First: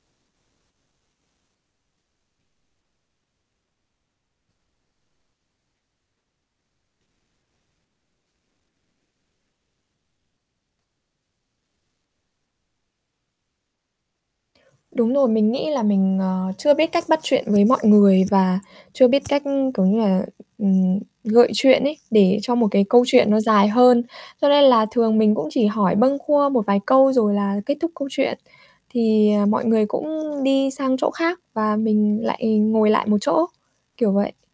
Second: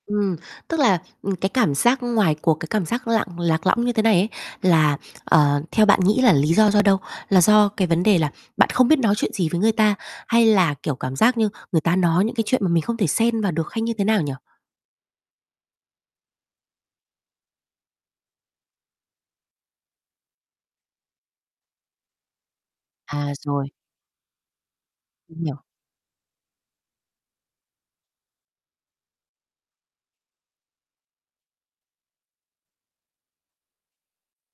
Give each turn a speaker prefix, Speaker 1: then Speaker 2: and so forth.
Speaker 1: Ừm, tức là, ừm, cái cảm giác ngoài cuộc, cái cảm giác lặn lạc lõng như thế này ấy là, ờ, theo bạn nghĩ là lý do do đâu? Là do cái vấn đề là bạn không biết nói chuyện gì với người ta, hay là, kiểu, cảm giác như người ta nói những cái chuyện mà mình không thể xen vào được hay như thế nào nhỉ?
Speaker 2: Đúng rồi, mình nghĩ là mình, ờ, chưa biết cách bắt chuyện với mọi người và chưa biết cách, kiểu như là, ừm, gợi chuyện ấy để cho một cái câu
Speaker 1: À,
Speaker 2: chuyện nó dài
Speaker 1: rồi.
Speaker 2: hơn, cho nên là thường mình
Speaker 1: Mình
Speaker 2: cũng
Speaker 1: hiểu.
Speaker 2: chỉ hỏi bâng quơ một vài câu rồi là kết thúc câu chuyện, thì, à, mọi người cũng đi sang chỗ khác và mình lại ngồi lại một chỗ, kiểu vậy.